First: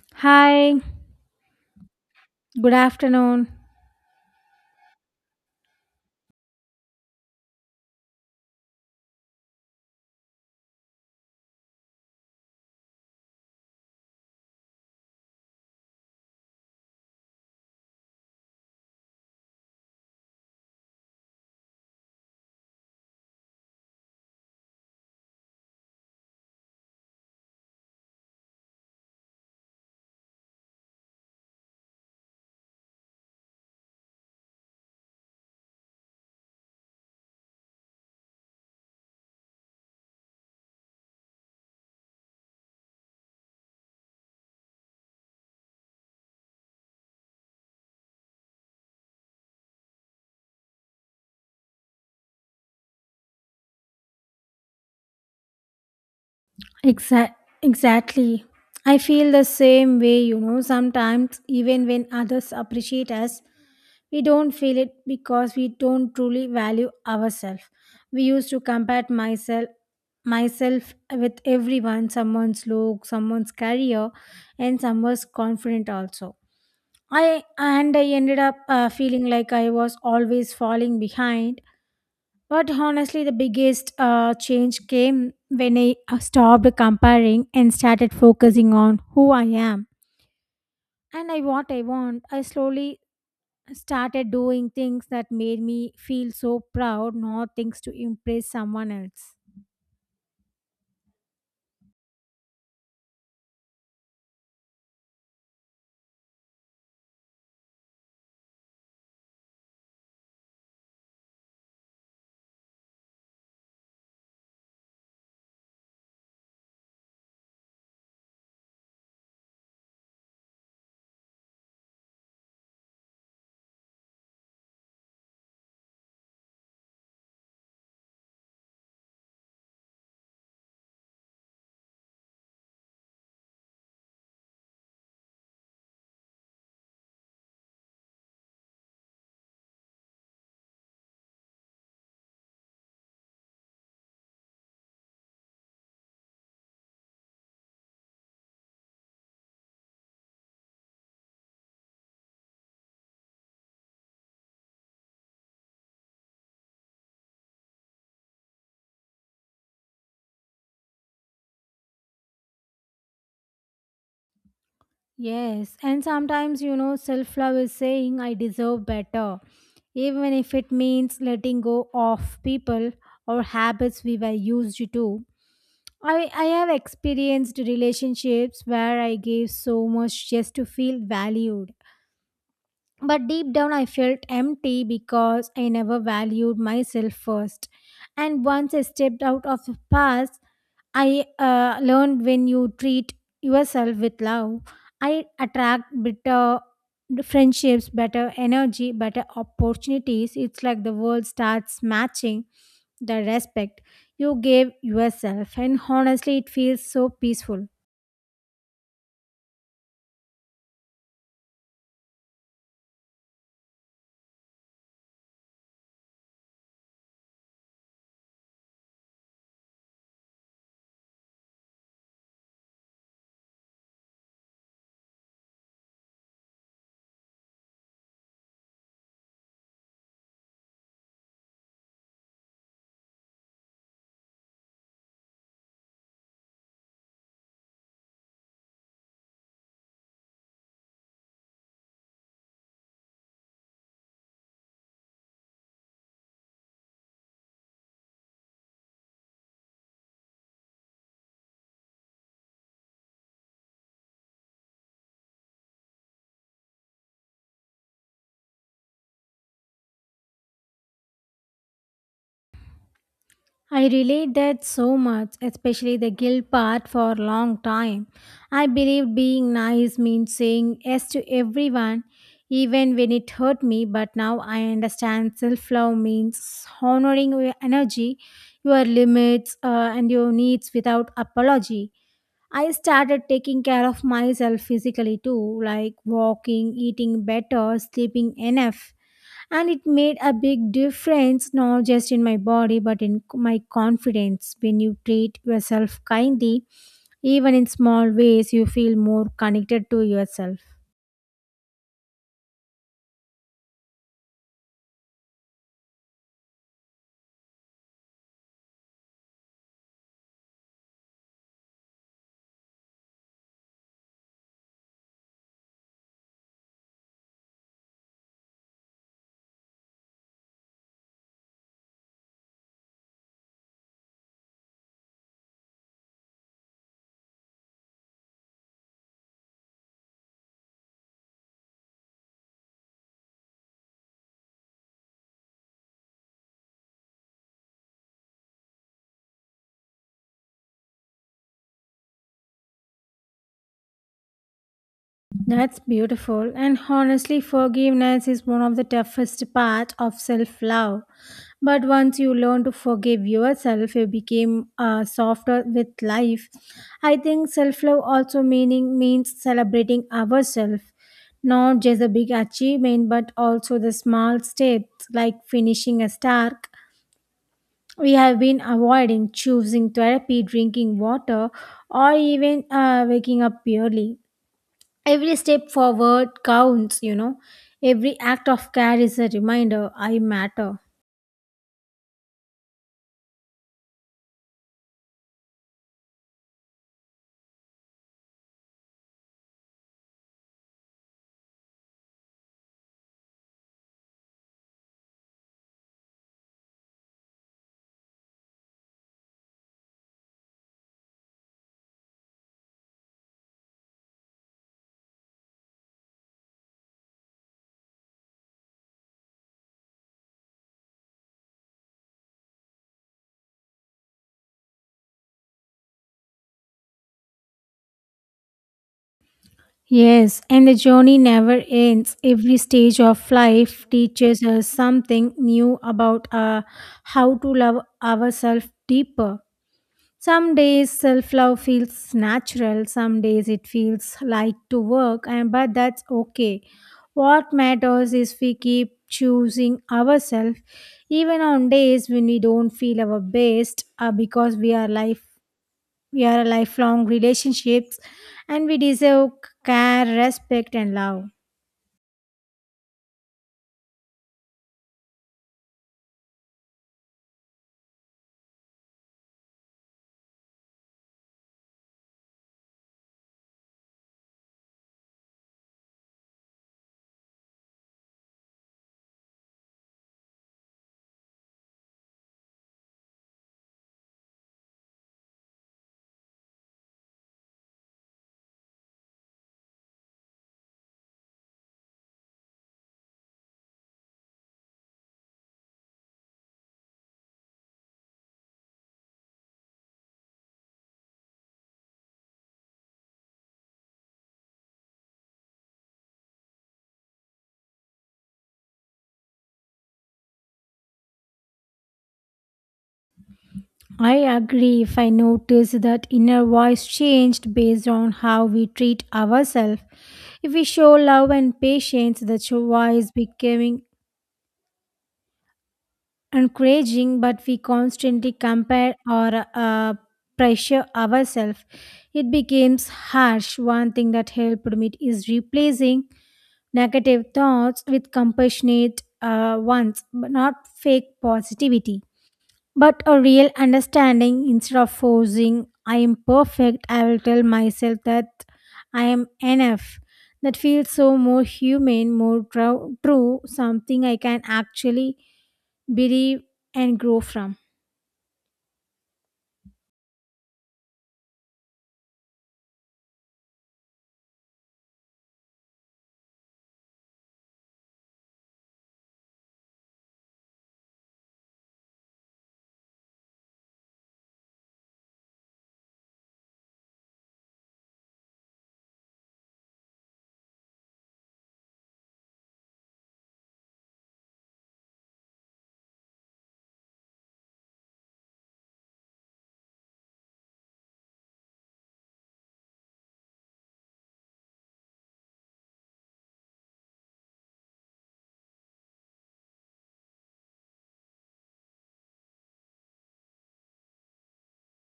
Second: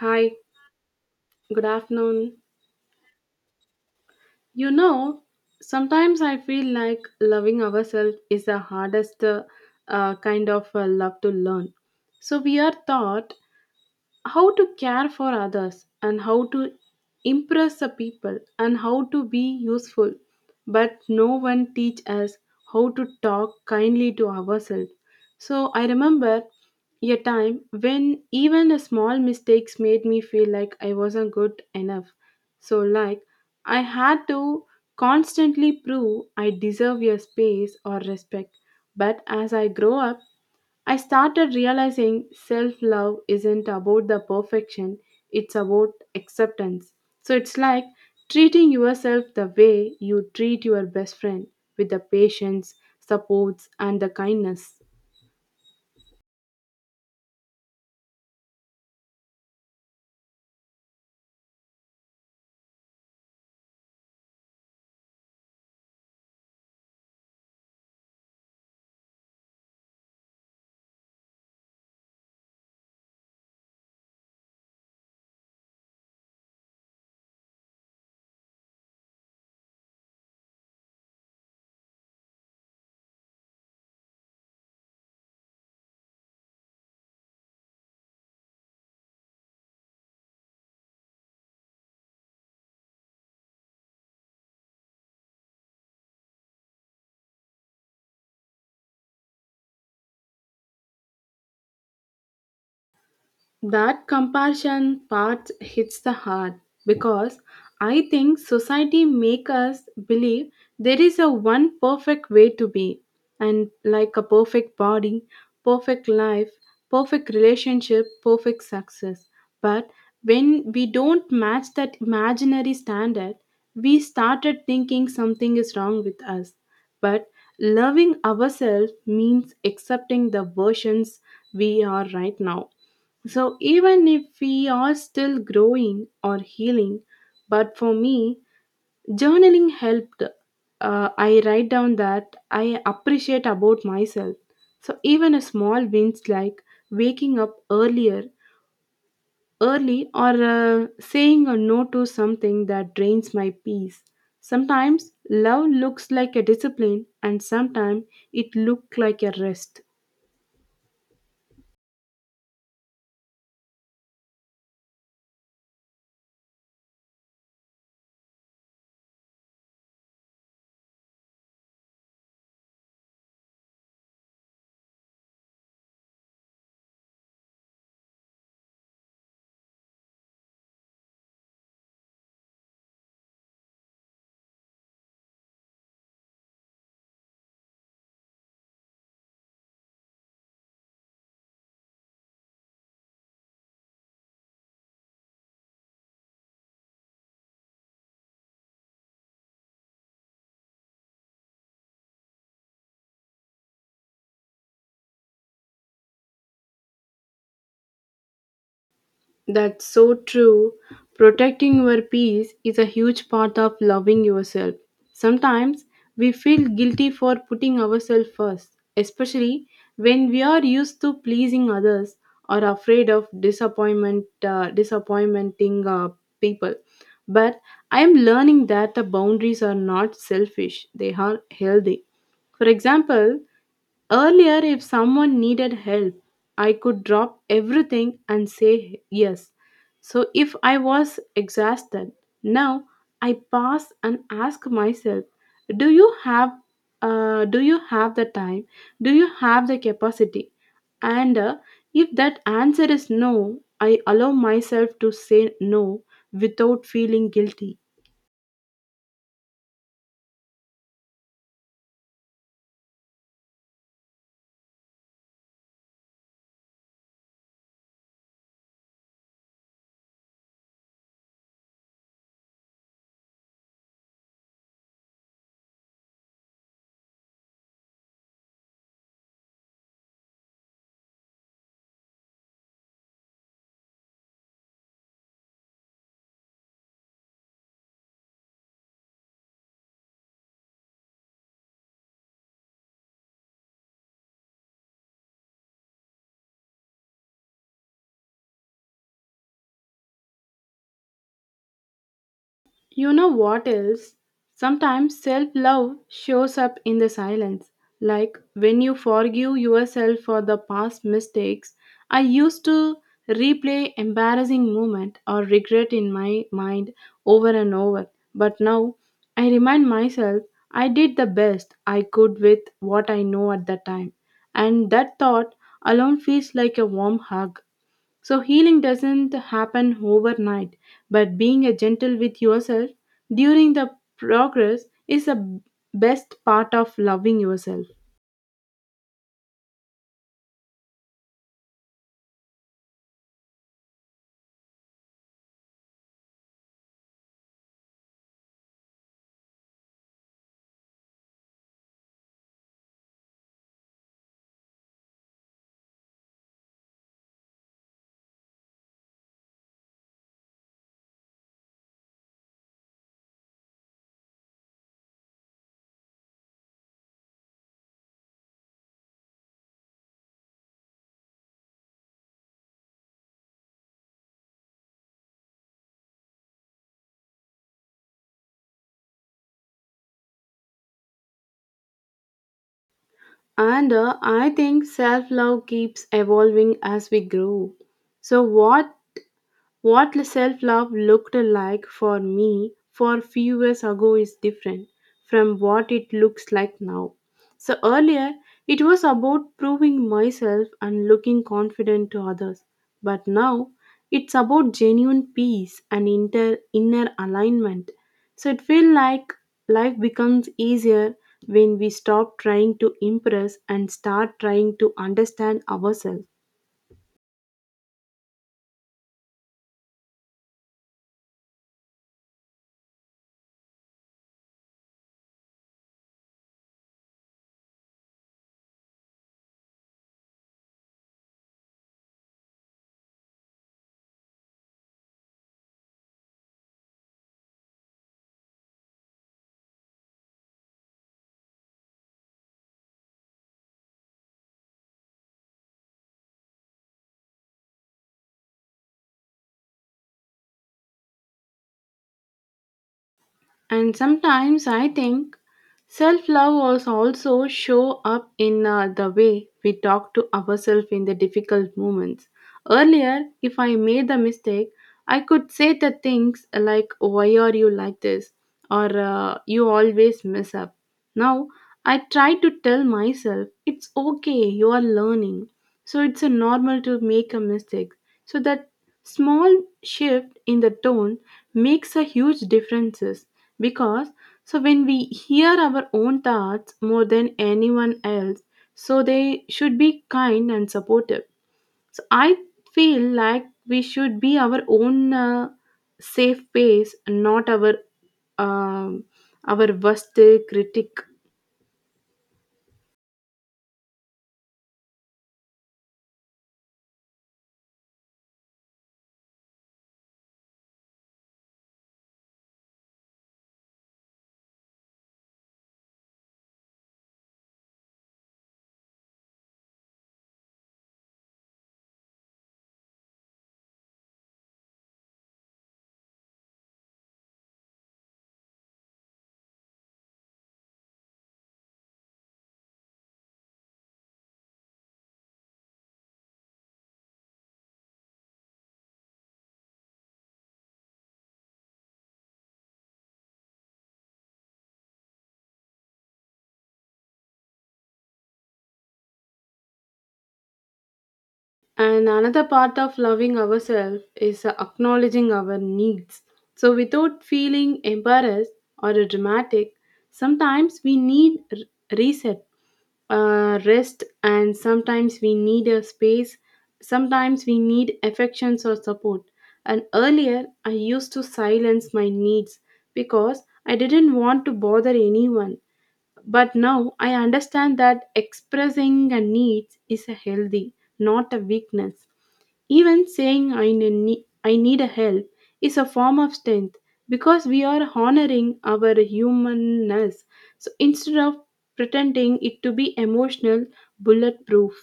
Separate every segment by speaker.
Speaker 1: Hi,
Speaker 2: Hi,
Speaker 1: good afternoon.
Speaker 2: good afternoon.
Speaker 1: You know, sometimes I feel like loving ourselves is the hardest kind of love to learn. So we are taught how to care for others and how to impress the people and how to be useful, but no one teach us how to talk kindly to ourselves. So I remember a time when even a small mistakes made me feel like I wasn't good enough. So, like, I had to constantly prove I deserve your space or respect. But as I grow up, I started realizing self love isn't about the perfection, it's about acceptance. So it's like treating yourself the way you treat your best friend, with the patience, supports, and the kindness.
Speaker 2: Exa- exactly. I feel the same way, you know. Sometimes, even when others appreciate us, we don't feel it because we don't truly value ourselves. We used to compare myself with everyone, someone's look, someone's career, and someone's confident also. I ended up feeling like I was always falling behind. But honestly, the biggest change came when I stopped comparing and started focusing on who I am and I what I want. I slowly started doing things that made me feel so proud, not things to impress someone else.
Speaker 1: That compassion part hits the heart because I think society make us believe there is a one perfect way to be, and like a perfect body, perfect life, perfect relationship, perfect success. But when we don't match that imaginary standard, we started thinking something is wrong with us. But loving ourselves means accepting the versions we are right now, so even if we are still growing or healing, but for me, journaling helped. I write down that I appreciate about myself. So even a small wins like waking up earlier, early, or saying a no to something that drains my peace. Sometimes love looks like a discipline, and sometimes it looks like a rest.
Speaker 2: Yes, and sometimes you know, self love is saying I deserve better even if it means letting go of people or habits we were used to. I have experienced relationships where I gave so much just to feel valued, but deep down, I felt empty because I never valued myself first. And once I stepped out of the past, I learned when you treat yourself with love, I attract better friendships, better energy, better opportunities. It's like the world starts matching the respect you gave yourself. And honestly, it feels so peaceful.
Speaker 1: That's so true. Protecting your peace is a huge part of loving yourself. Sometimes we feel guilty for putting ourselves first, especially when we are used to pleasing others or afraid of disappointment, disappointing people. But I am learning that the boundaries are not selfish; they are healthy. For example, earlier, if someone needed help, I could drop everything and say yes. So, if I was exhausted, now I pause and ask myself, do you have do you have the time? Do you have the capacity? And if that answer is no, I allow myself to say no without feeling guilty.
Speaker 2: I relate that so much, especially the guilt part. For a long time, I believed being nice means saying yes to everyone, even when it hurt me, but now I understand self love means honoring your energy, your limits, and your needs without apology. I started taking care of myself physically too, like walking, eating better, sleeping enough. And it made a big difference, not just in my body, but in my confidence. When you treat yourself kindly, even in small ways, you feel more connected to yourself.
Speaker 1: You know what else? Sometimes self love shows up in the silence, like when you forgive yourself for the past mistakes. I used to replay embarrassing moment or regret in my mind over and over, but now I remind myself I did the best I could with what I know at the time, and that thought alone feels like a warm hug. So healing doesn't happen overnight, but being a gentle with yourself during the progress is the best part of loving yourself.
Speaker 2: That's beautiful. And honestly, forgiveness is one of the toughest part of self-love. But once you learn to forgive yourself, you became softer with life. I think self-love also meaning means celebrating ourselves, not just a big achievement, but also the small steps like finishing a task we have been avoiding, choosing therapy, drinking water, or even waking up early. Every step forward counts, you know. Every act of care is a reminder I matter.
Speaker 1: And I think self love keeps evolving as we grow. So, what self love looked like for me for few years ago is different from what it looks like now. So earlier, it was about proving myself and looking confident to others. But now, it's about genuine peace and inner alignment. So it feels like life becomes easier when we stop trying to impress and start trying to understand ourselves.
Speaker 2: Yes, and the journey never ends. Every stage of life teaches us something new about how to love ourselves deeper. Some days self love feels natural, some days it feels like to work, and but that's okay. What matters is we keep choosing ourselves even on days when we don't feel our best, because we are life we are lifelong relationships and we deserve care, respect and love.
Speaker 1: And sometimes I think self love also show up in the way we talk to ourselves in the difficult moments. Earlier, if I made the mistake, I could say the things like "Why are you like this?" or "You always mess up." Now I try to tell myself it's okay. You are learning, so it's a normal to make a mistake. So that small shift in the tone makes a huge difference, because so when we hear our own thoughts more than anyone else, so they should be kind and supportive. So I feel like we should be our own safe space, not our um, our worst critic.
Speaker 2: I agree if I notice that inner voice changed based on how we treat ourselves. If we show love and patience, the voice becoming encouraging, but we constantly compare or pressure ourselves. It becomes harsh. One thing that helped me is replacing negative thoughts with compassionate ones, but not fake positivity. But a real understanding. Instead of forcing, I am perfect, I will tell myself that I am enough. That feels so more humane, more true, something I can actually believe and grow from.
Speaker 1: And another part of loving ourselves is acknowledging our needs. So, without feeling embarrassed or dramatic, sometimes we need reset, rest, and sometimes we need a space, sometimes we need affections or support. And earlier, I used to silence my needs because I didn't want to bother anyone. But now I understand that expressing a need is a healthy, not a weakness. Even saying I need a help is a form of strength because we are honoring our humanness. So instead of pretending it to be emotional bulletproof.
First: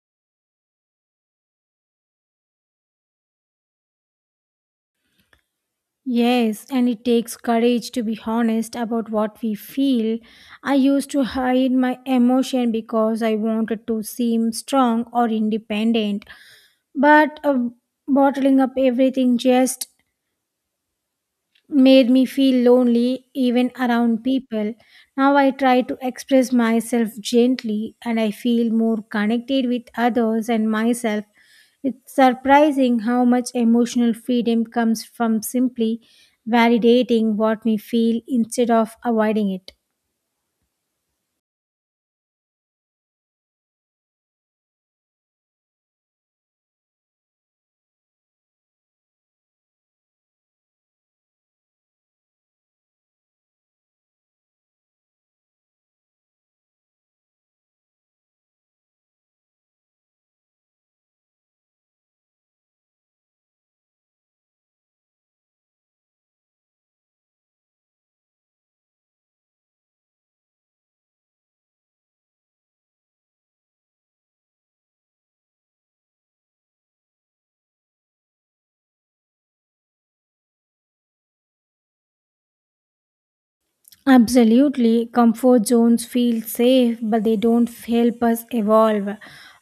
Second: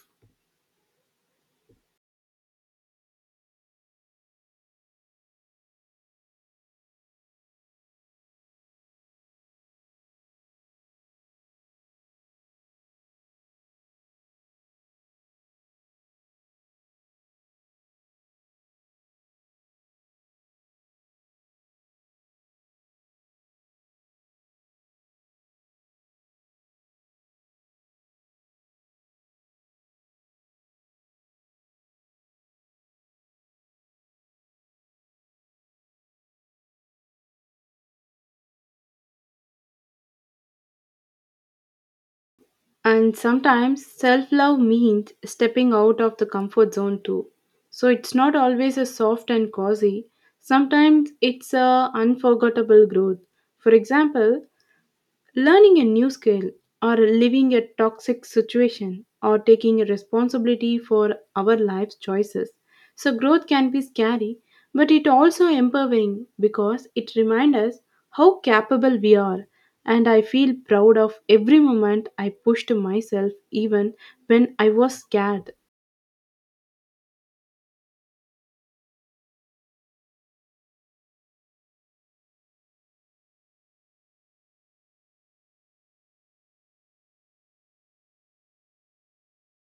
Speaker 2: Yes, and it takes courage to be honest about what we feel. I used to hide my emotion because I wanted to seem strong or independent. But bottling up everything just made me feel lonely even around people. Now I try to express myself gently and I feel more connected with others and myself. It's surprising how much emotional freedom comes from simply validating what we feel instead of avoiding it.
Speaker 1: And sometimes self love means stepping out of the comfort zone too. So it's not always a soft and cozy, sometimes it's a unforgettable growth. For example, learning a new skill or living a toxic situation or taking responsibility for our life's choices. So growth can be scary, but it also empowering because it reminds us how capable we are. And I feel proud of every moment I pushed myself even when I was scared.
Speaker 2: Absolutely. Comfort zones feel safe, but they don't help us evolve.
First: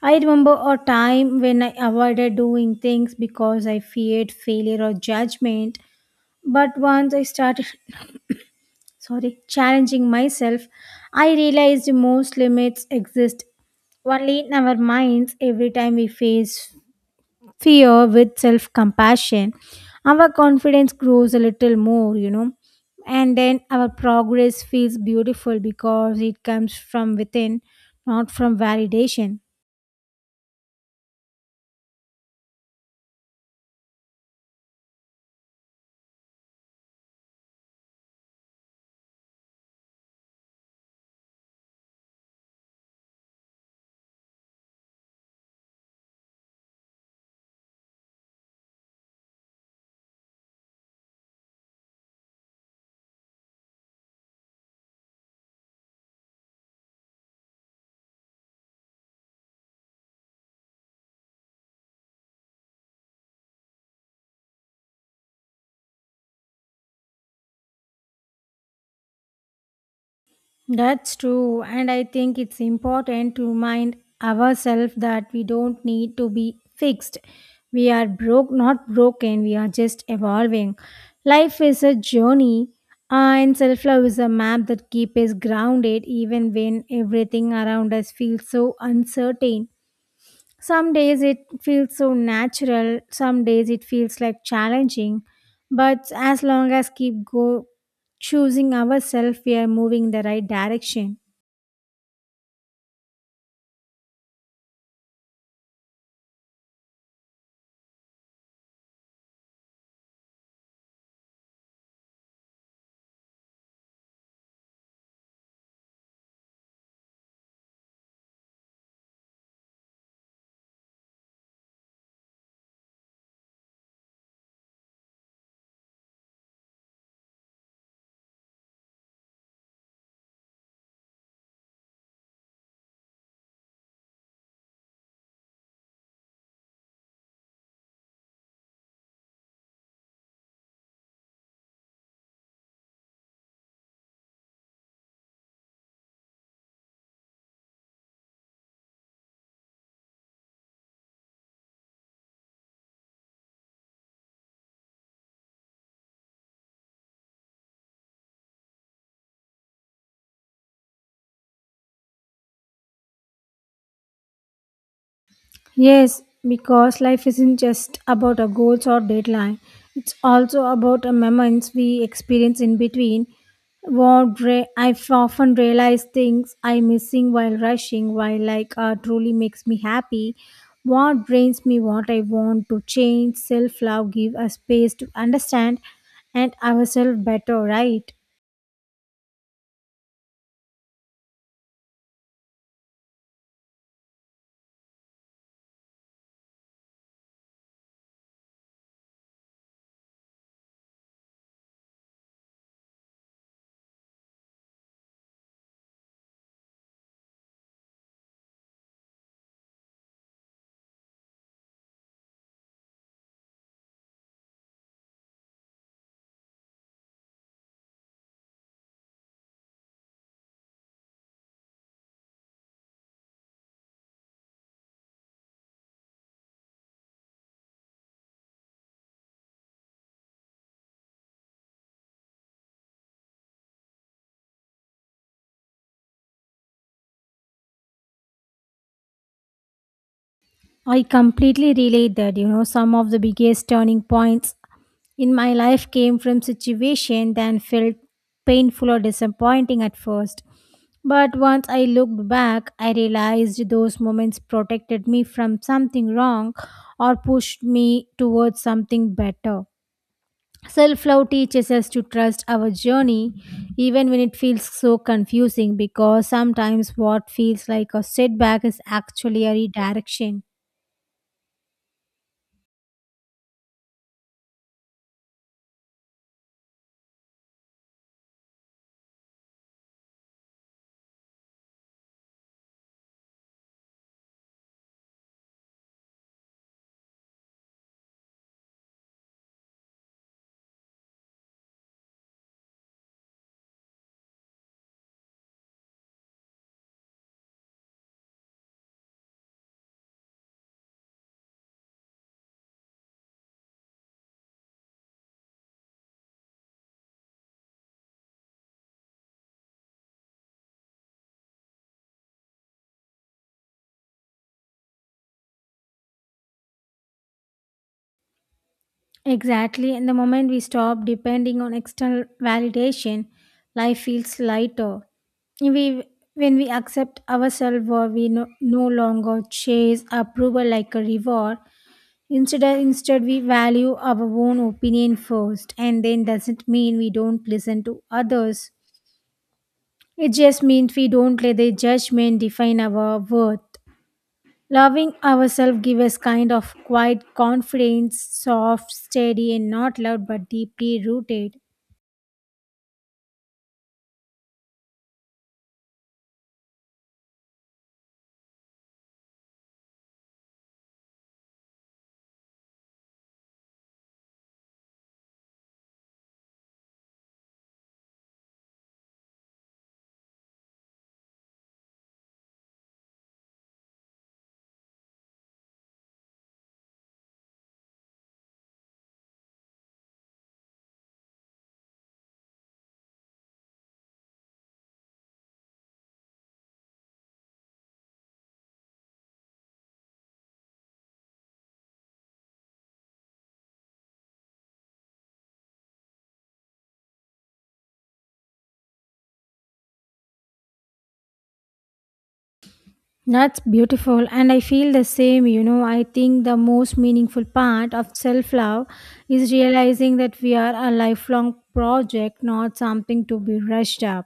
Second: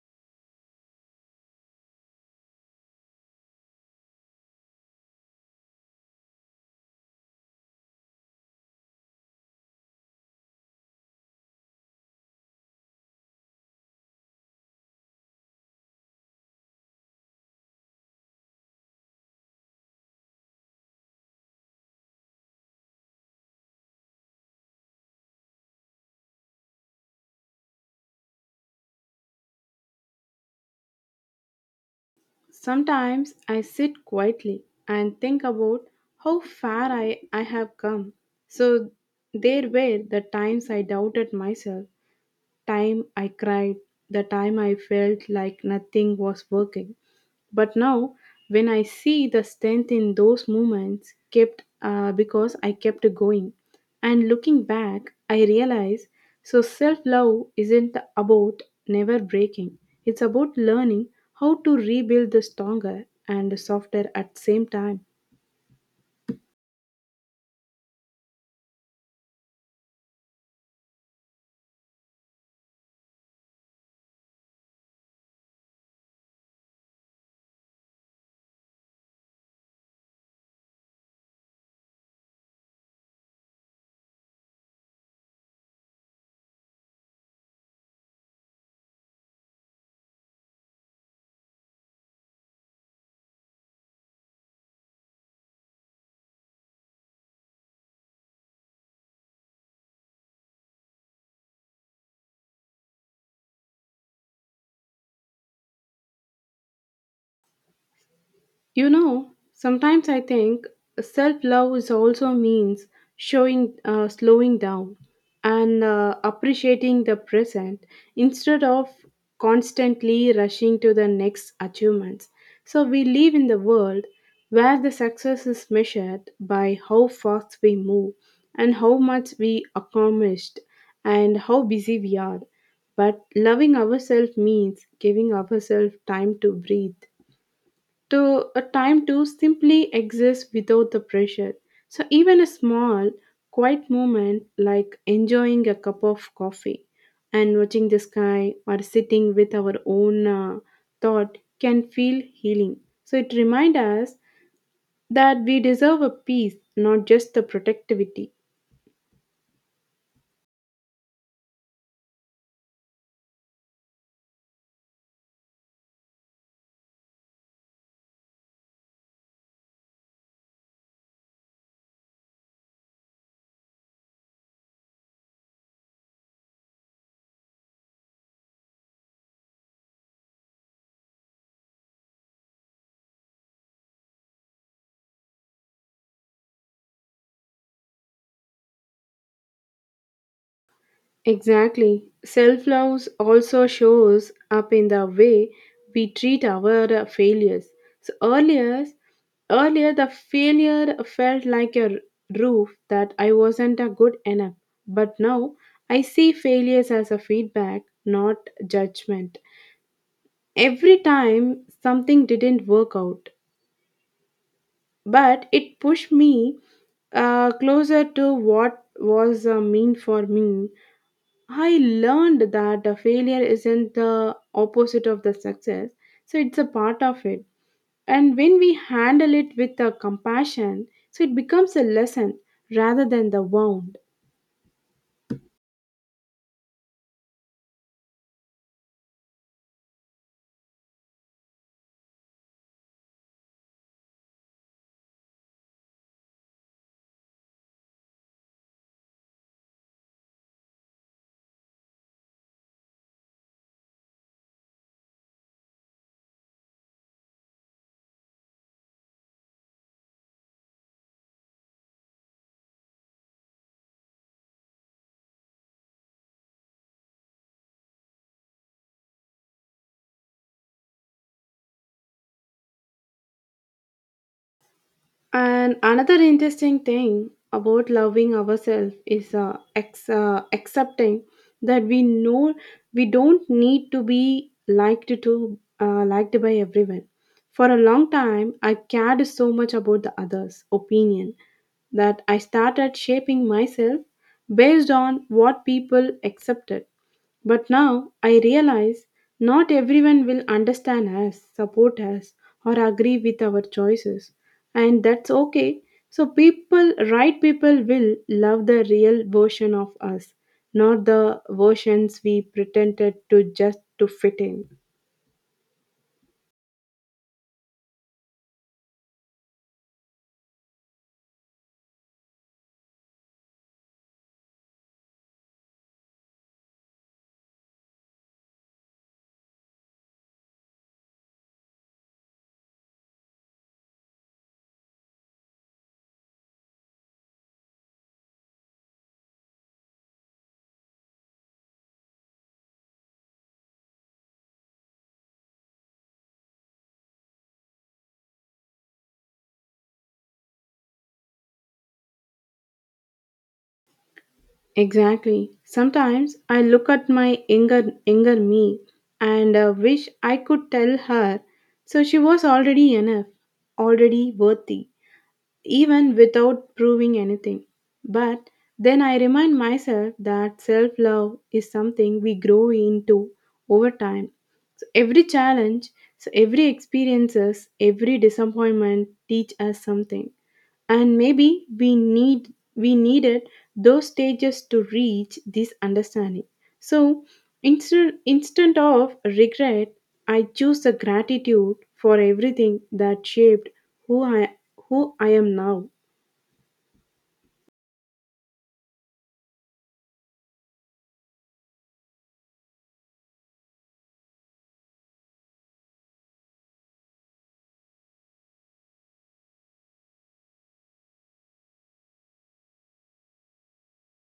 Speaker 2: I remember a time when I avoided doing things because I feared failure or judgment. But once I started sorry, challenging myself, I realized most limits exist only in our minds. Every time we face fear with self-compassion, our confidence grows a little more, you know. And then our progress feels beautiful because it comes from within, not from validation.
Speaker 1: Sometimes I sit quietly and think about how far I have come. So there were the times I doubted myself, time I cried, the time I felt like nothing was working. But now, when I see the strength in those moments, kept because I kept going. And looking back, I realize so self love isn't about never breaking. It's about learning how to rebuild the stronger and softer at the same time.
Speaker 2: That's true, and I think it's important to remind ourselves that we don't need to be fixed. We are broke, not broken, we are just evolving. Life is a journey, and self love is a map that keeps us grounded even when everything around us feels so uncertain. Some days it feels so natural, some days it feels like challenging, but as long as keep go choosing ourselves, we are moving in the right direction.
Speaker 1: You know, sometimes I think self love is also means showing slowing down and appreciating the present instead of constantly rushing to the next achievements. So we live in the world where the success is measured by how fast we move and how much we accomplished and how busy we are. But loving ourselves means giving ourselves time to breathe, to a time to simply exist without the pressure. So even a small, quiet moment like enjoying a cup of coffee and watching the sky or sitting with our own thought can feel healing. So it reminds us that we deserve a peace, not just the protectivity.
Speaker 2: Yes, because life isn't just about our goals or deadline. It's also about the moments we experience in between. I often realize things I'm missing while rushing, while like truly makes me happy. What drains me, what I want to change, self love, give us space to understand and ourselves better, right?
Speaker 1: Exactly. Self love also shows up in the way we treat our failures. So earlier the failure felt like a roof that I wasn't a good enough. But now I see failures as a feedback, not judgment. Every time something didn't work out, but it pushed me closer to what was mean for me. I learned that a failure isn't the opposite of the success, so it's a part of it. And when we handle it with a compassion, so it becomes a lesson rather than the wound.
Speaker 2: I completely relate that, you know, some of the biggest turning points in my life came from situation that felt painful or disappointing at first. But once I looked back, I realized those moments protected me from something wrong or pushed me towards something better. Self love teaches us to trust our journey even when it feels so confusing, because sometimes what feels like a setback is actually a redirection.
Speaker 1: And another interesting thing about loving ourselves is accepting that we know we don't need to be liked by everyone. For a long time, I cared so much about the others' opinion that I started shaping myself based on what people accepted. But now I realize not everyone will understand us, support us, or agree with our choices. And that's okay. So, right people will love the real version of us, not the versions we pretended to just to fit in.
Speaker 2: Exactly. And the moment we stop depending on external validation, life feels lighter. If We, when we accept ourselves or we no longer chase approval like a reward, instead we value our own opinion first. And then doesn't mean we don't listen to others. It just means we don't let the judgment define our worth. Loving ourselves gives us kind of quiet confidence, soft, steady, and not loud but deeply rooted.
Speaker 1: Exactly. Sometimes I look at my younger me and wish I could tell her so she was already enough, already worthy, even without proving anything. But then I remind myself that self-love is something we grow into over time. So every challenge, so every experiences, every disappointment teach us something, and maybe we needed those stages to reach this understanding. So instead of regret, I choose the gratitude for everything that shaped who i who I am now.
Speaker 2: That's beautiful, and I feel the same. You know, I think the most meaningful part of self love is realizing that we are a lifelong project, not something to be rushed up,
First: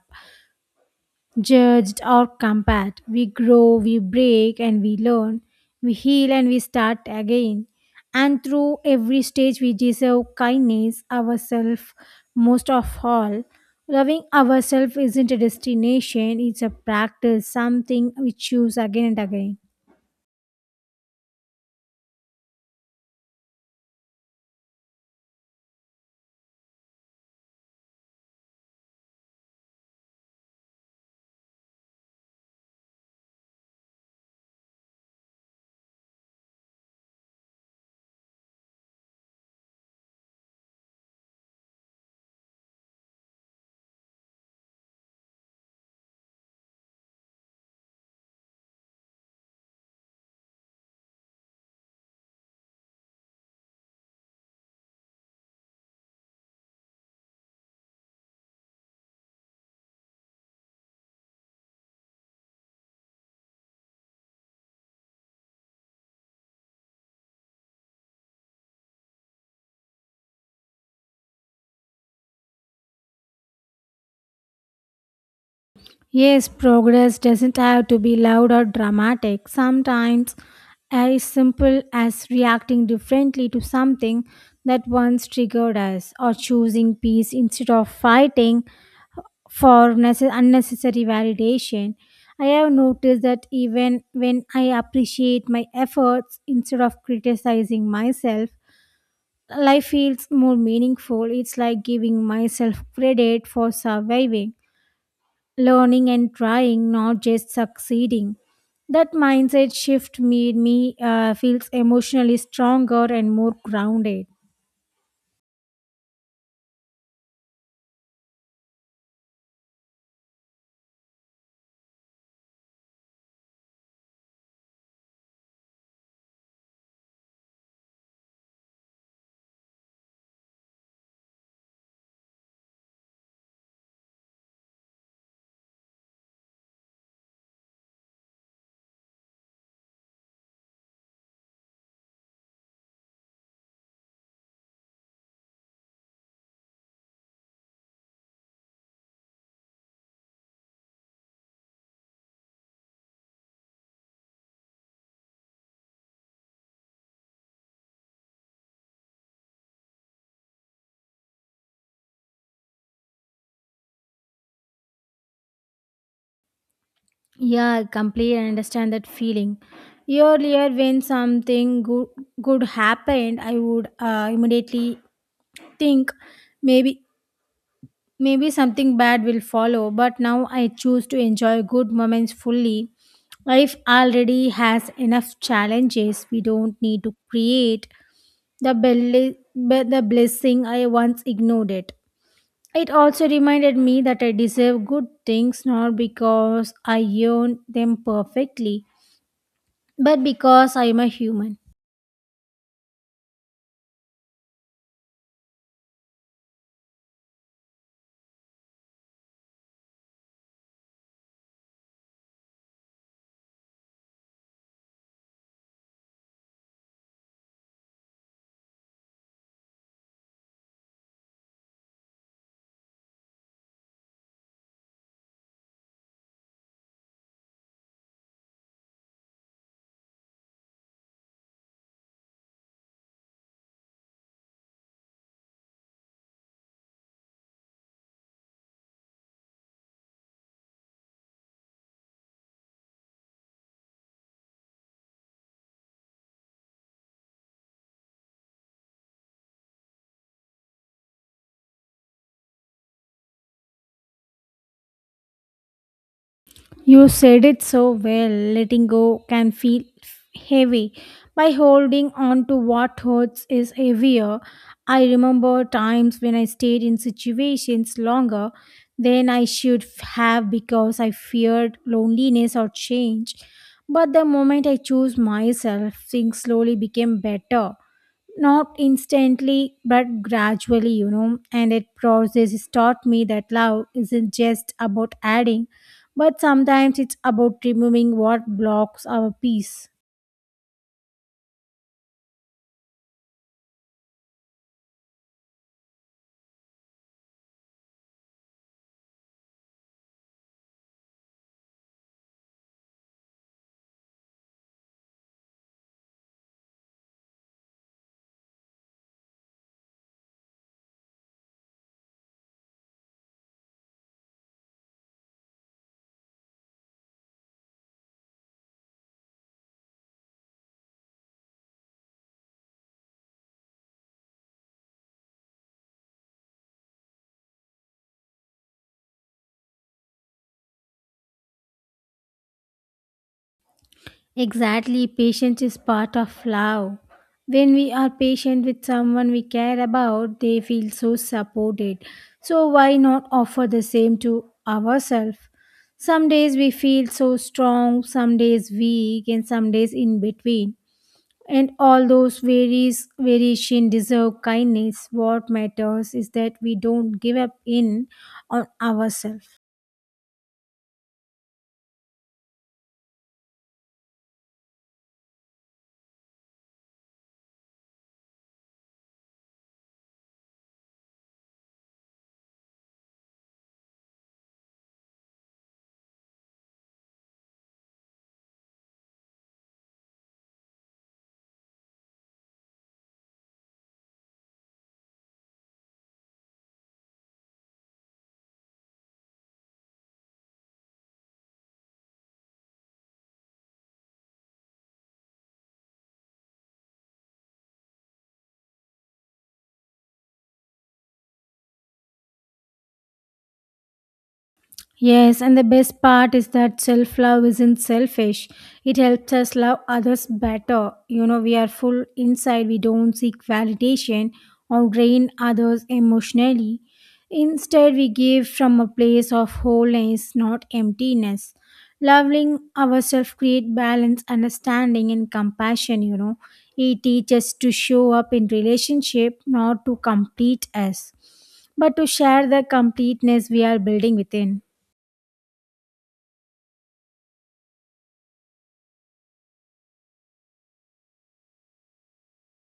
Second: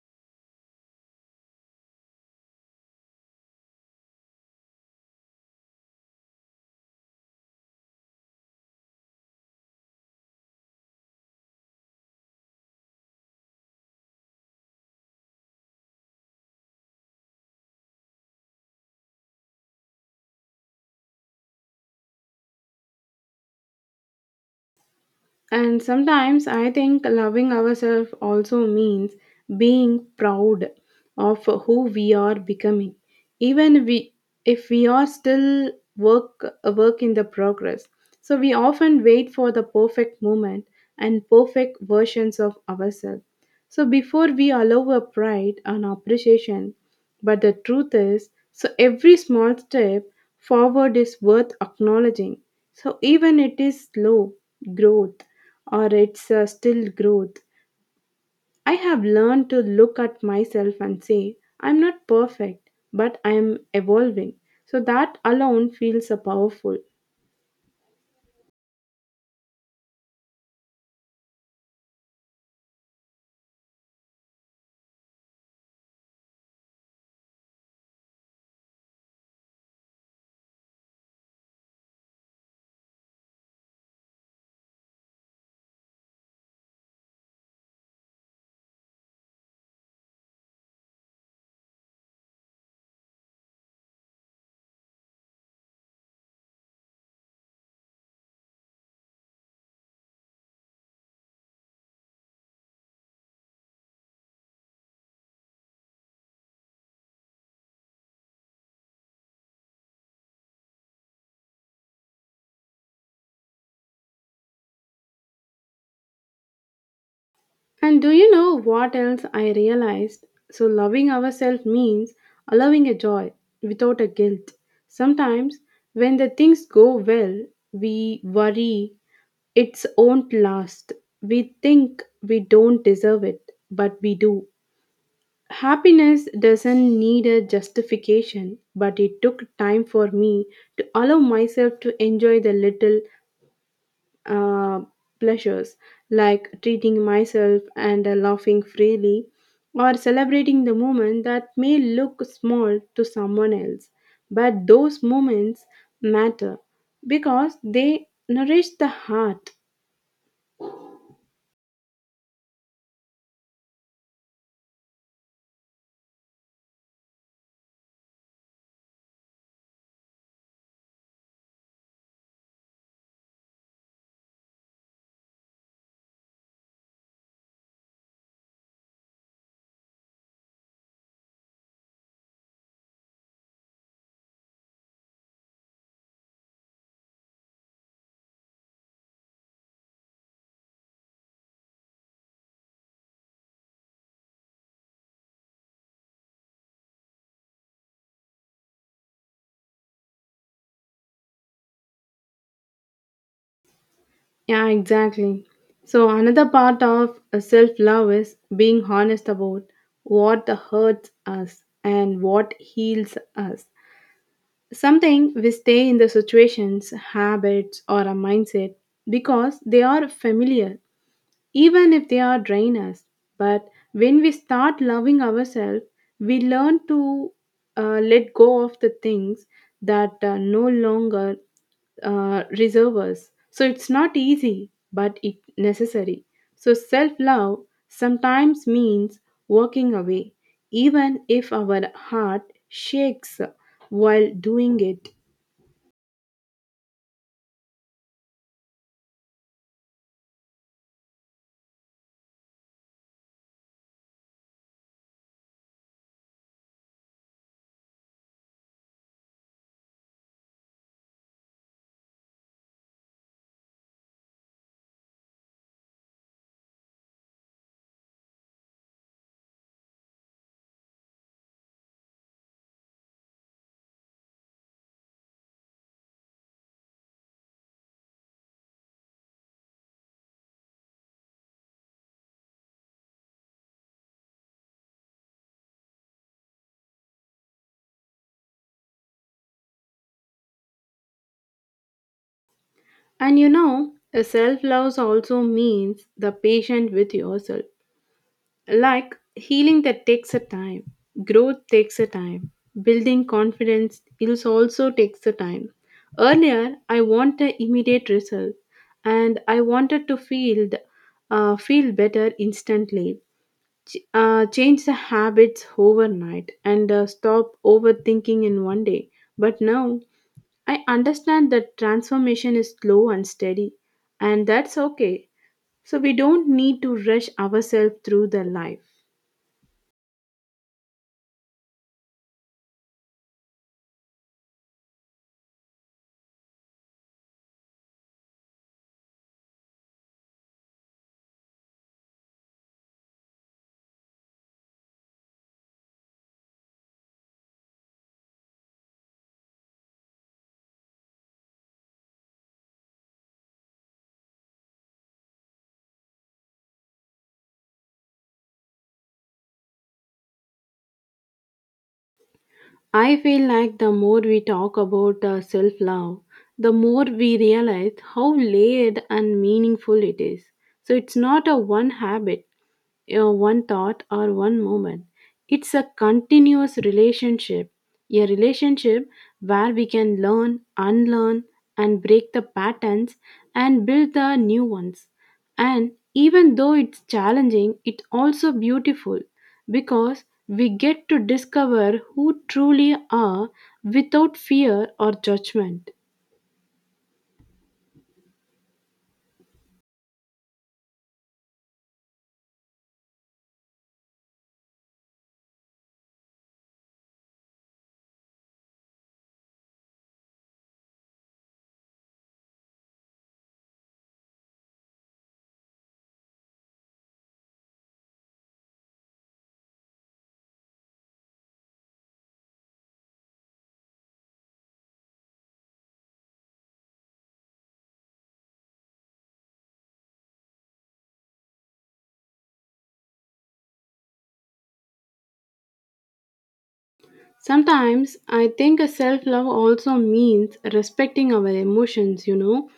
Speaker 2: judged or compared. We grow, we break, and we learn. We heal and we start again. And through every stage, we deserve kindness, ourselves most of all. Loving ourselves isn't a destination, it's a practice, something we choose again and again.
Speaker 1: And sometimes I think loving ourselves also means being proud of who we are becoming, even we, if we are still work a work in the progress. So we often wait for the perfect moment and perfect versions of ourselves. So before we allow a pride and appreciation, but the truth is, so every small step forward is worth acknowledging. So even it is slow growth, or it's still growth. I have learned to look at myself and say, I'm not perfect, but I am evolving. So that alone feels powerful.
Speaker 2: Yes, progress doesn't have to be loud or dramatic. Sometimes as simple as reacting differently to something that once triggered us, or choosing peace instead of fighting for unnecessary validation. I have noticed that even when I appreciate my efforts instead of criticizing myself, life feels more meaningful. It's like giving myself credit for surviving, learning and trying, not just succeeding. That mindset shift made me feels emotionally stronger and more grounded.
Speaker 1: And do you know what else I realized? So, loving ourselves means allowing a joy without a guilt. Sometimes, when the things go well, we worry it won't last. We think we don't deserve it, but we do. Happiness doesn't need a justification, but it took time for me to allow myself to enjoy the little uh, pleasures like treating myself and laughing freely or celebrating the moment that may look small to someone else. But those moments matter because they nourish the heart.
Speaker 2: Yeah, I completely understand that feeling. Earlier, when something good happened, I would immediately think maybe maybe something bad will follow. But now I choose to enjoy good moments fully. Life already has enough challenges. We don't need to create the, belle- the blessing I once ignored it. It also reminded me that I deserve good things not because I earned them perfectly, but because I am a human.
Speaker 1: Yeah, exactly. So, another part of self love is being honest about what hurts us and what heals us. Sometimes we stay in the situations, habits, or a mindset because they are familiar, even if they are drain us. But when we start loving ourselves, we learn to let go of the things that no longer reserve us. So it's not easy, but it necessary. So self love sometimes means walking away, even if our heart shakes while doing it.
Speaker 2: You said it so well. Letting go can feel heavy. By holding on to what hurts is heavier. I remember times when I stayed in situations longer than I should have because I feared loneliness or change. But the moment I chose myself, things slowly became better. Not instantly, but gradually, you know. And that process has taught me that love isn't just about adding but sometimes it's about removing what blocks our peace.
Speaker 1: And you know, self love also means the patient with yourself. Like healing that takes a time, growth takes a time, building confidence is also takes a time. Earlier, I want an immediate result, and I wanted to feel better instantly. Change the habits overnight and stop overthinking in one day. But now, I understand that transformation is slow and steady, and that's okay. So we don't need to rush ourselves through the life.
Speaker 2: Exactly, patience is part of love. When we are patient with someone we care about, they feel so supported. So, why not offer the same to ourselves? Some days we feel so strong, some days weak, and some days in between. And all those varies variation deserve kindness. What matters is that we don't give up in on ourselves.
Speaker 1: I feel like the more we talk about self love, the more we realize how layered and meaningful it is. So it's not a one habit, one thought or one moment. It's a continuous relationship, a relationship where we can learn, unlearn, and break the patterns and build the new ones. And even though it's challenging, it's also beautiful because we get to discover who truly are without fear or judgment.
Speaker 2: Yes, and the best part is that self love isn't selfish. It helps us love others better. You know, we are full inside, we don't seek validation or drain others emotionally. Instead, we give from a place of wholeness, not emptiness. Loving ourselves creates balance, understanding, and compassion. You know, it teaches us to show up in relationship, not to complete us, but to share the completeness we are building within.
Speaker 1: Sometimes I think a self love also means respecting our emotions, you know,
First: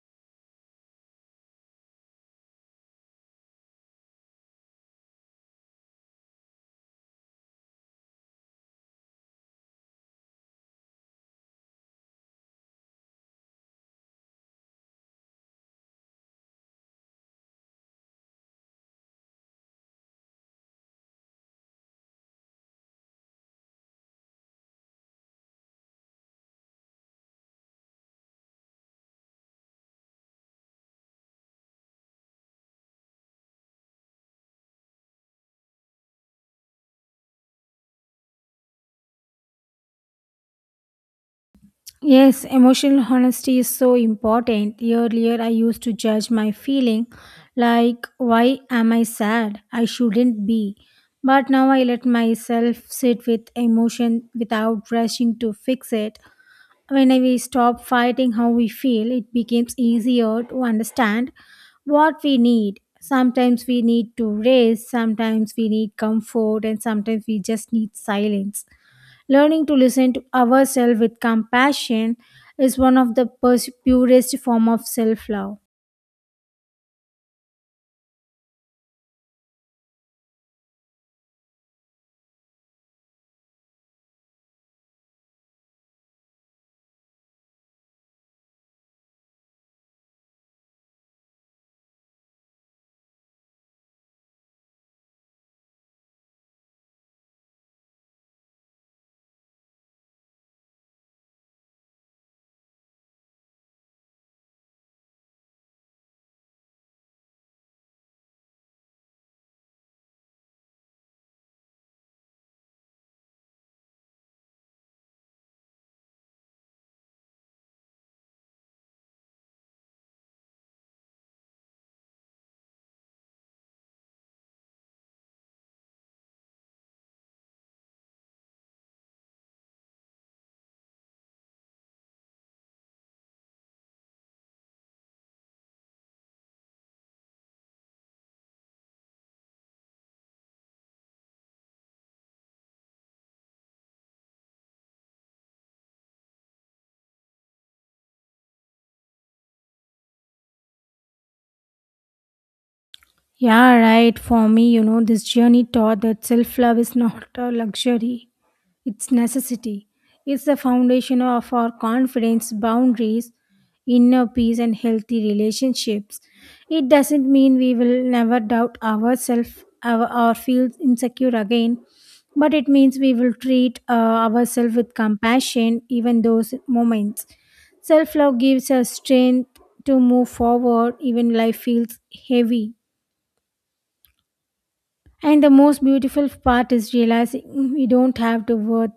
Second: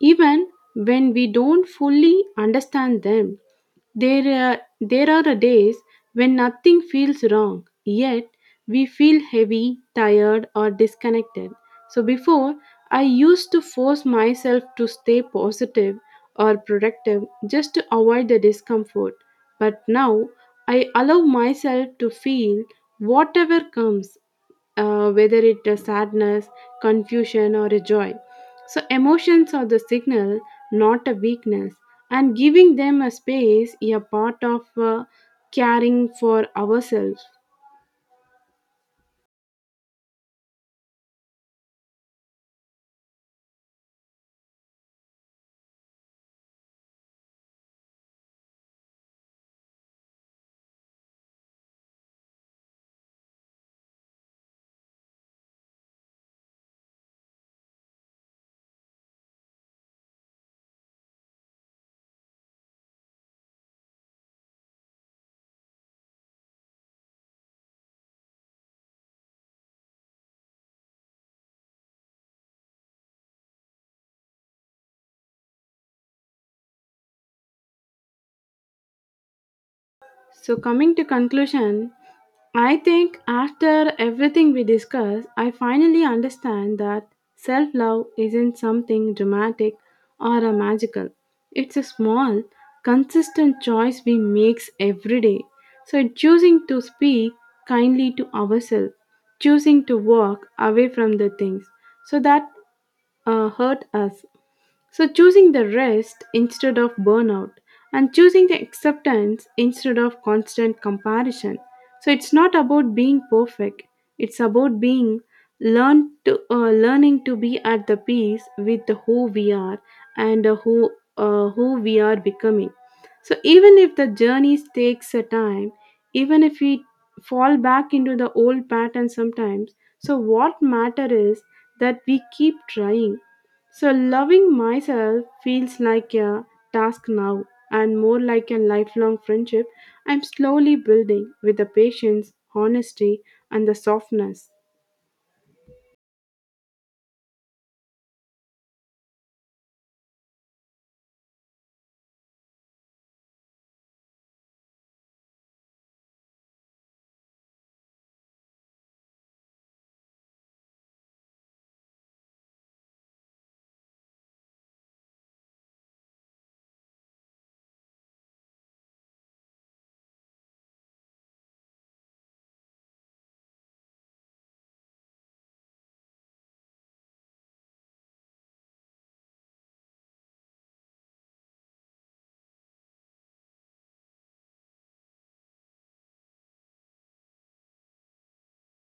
Speaker 1: even when we don't fully understand them. There are days when nothing feels wrong, yet we feel heavy, tired, or disconnected. So before, I used to force myself to stay positive or productive just to avoid the discomfort. But now I allow myself to feel whatever comes, whether it is sadness, confusion, or a joy. So, emotions are the signal, not a weakness, and giving them a space is a part of caring for ourselves.
Speaker 2: Yes, emotional honesty is so important. Earlier, I used to judge my feeling like, why am I sad? I shouldn't be. But now I let myself sit with emotion without rushing to fix it. When we stop fighting how we feel, it becomes easier to understand what we need. Sometimes we need to rest, sometimes we need comfort, and sometimes we just need silence. Learning to listen to ourselves with compassion is one of the purest form of self-love.
Speaker 1: So coming to conclusion, I think after everything we discuss, I finally understand that self-love isn't something dramatic or a magical. It's a small, consistent choice we makes every day. So choosing to speak kindly to ourselves, choosing to walk away from the things so that hurt us, so, choosing the rest instead of burnout and choosing the acceptance instead of constant comparison. So, it's not about being perfect, it's about being learn to learning to be at the peace with who we are and who we are becoming. So even if the journey takes a time, even if we fall back into the old pattern sometimes, so what matter is that we keep trying. So, loving myself feels like a task now, and more like a lifelong friendship I'm slowly building with the patience, honesty, and the softness.
Speaker 2: Yeah, right. For me, you know, this journey taught that self love is not a luxury, it's necessity. It's the foundation of our confidence, boundaries, inner peace, and healthy relationships. It doesn't mean we will never doubt ourselves our, or feel insecure again, but it means we will treat ourselves with compassion, even those moments. Self love gives us strength to move forward, even life feels heavy. And the most beautiful part is realizing we don't have to worth.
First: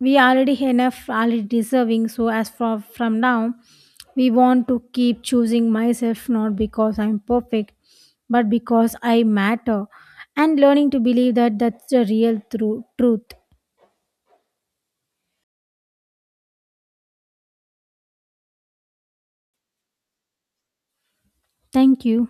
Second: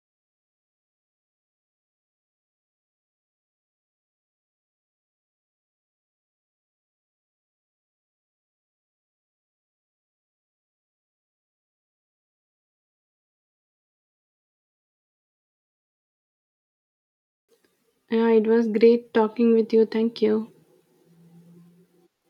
Speaker 2: We already enough, already deserving. So as from now, we want to keep choosing myself not because I'm perfect, but because I matter. And learning to believe that that's the real truth.
Speaker 1: Yeah, it was great talking with you. Thank you.
Speaker 2: Thank you.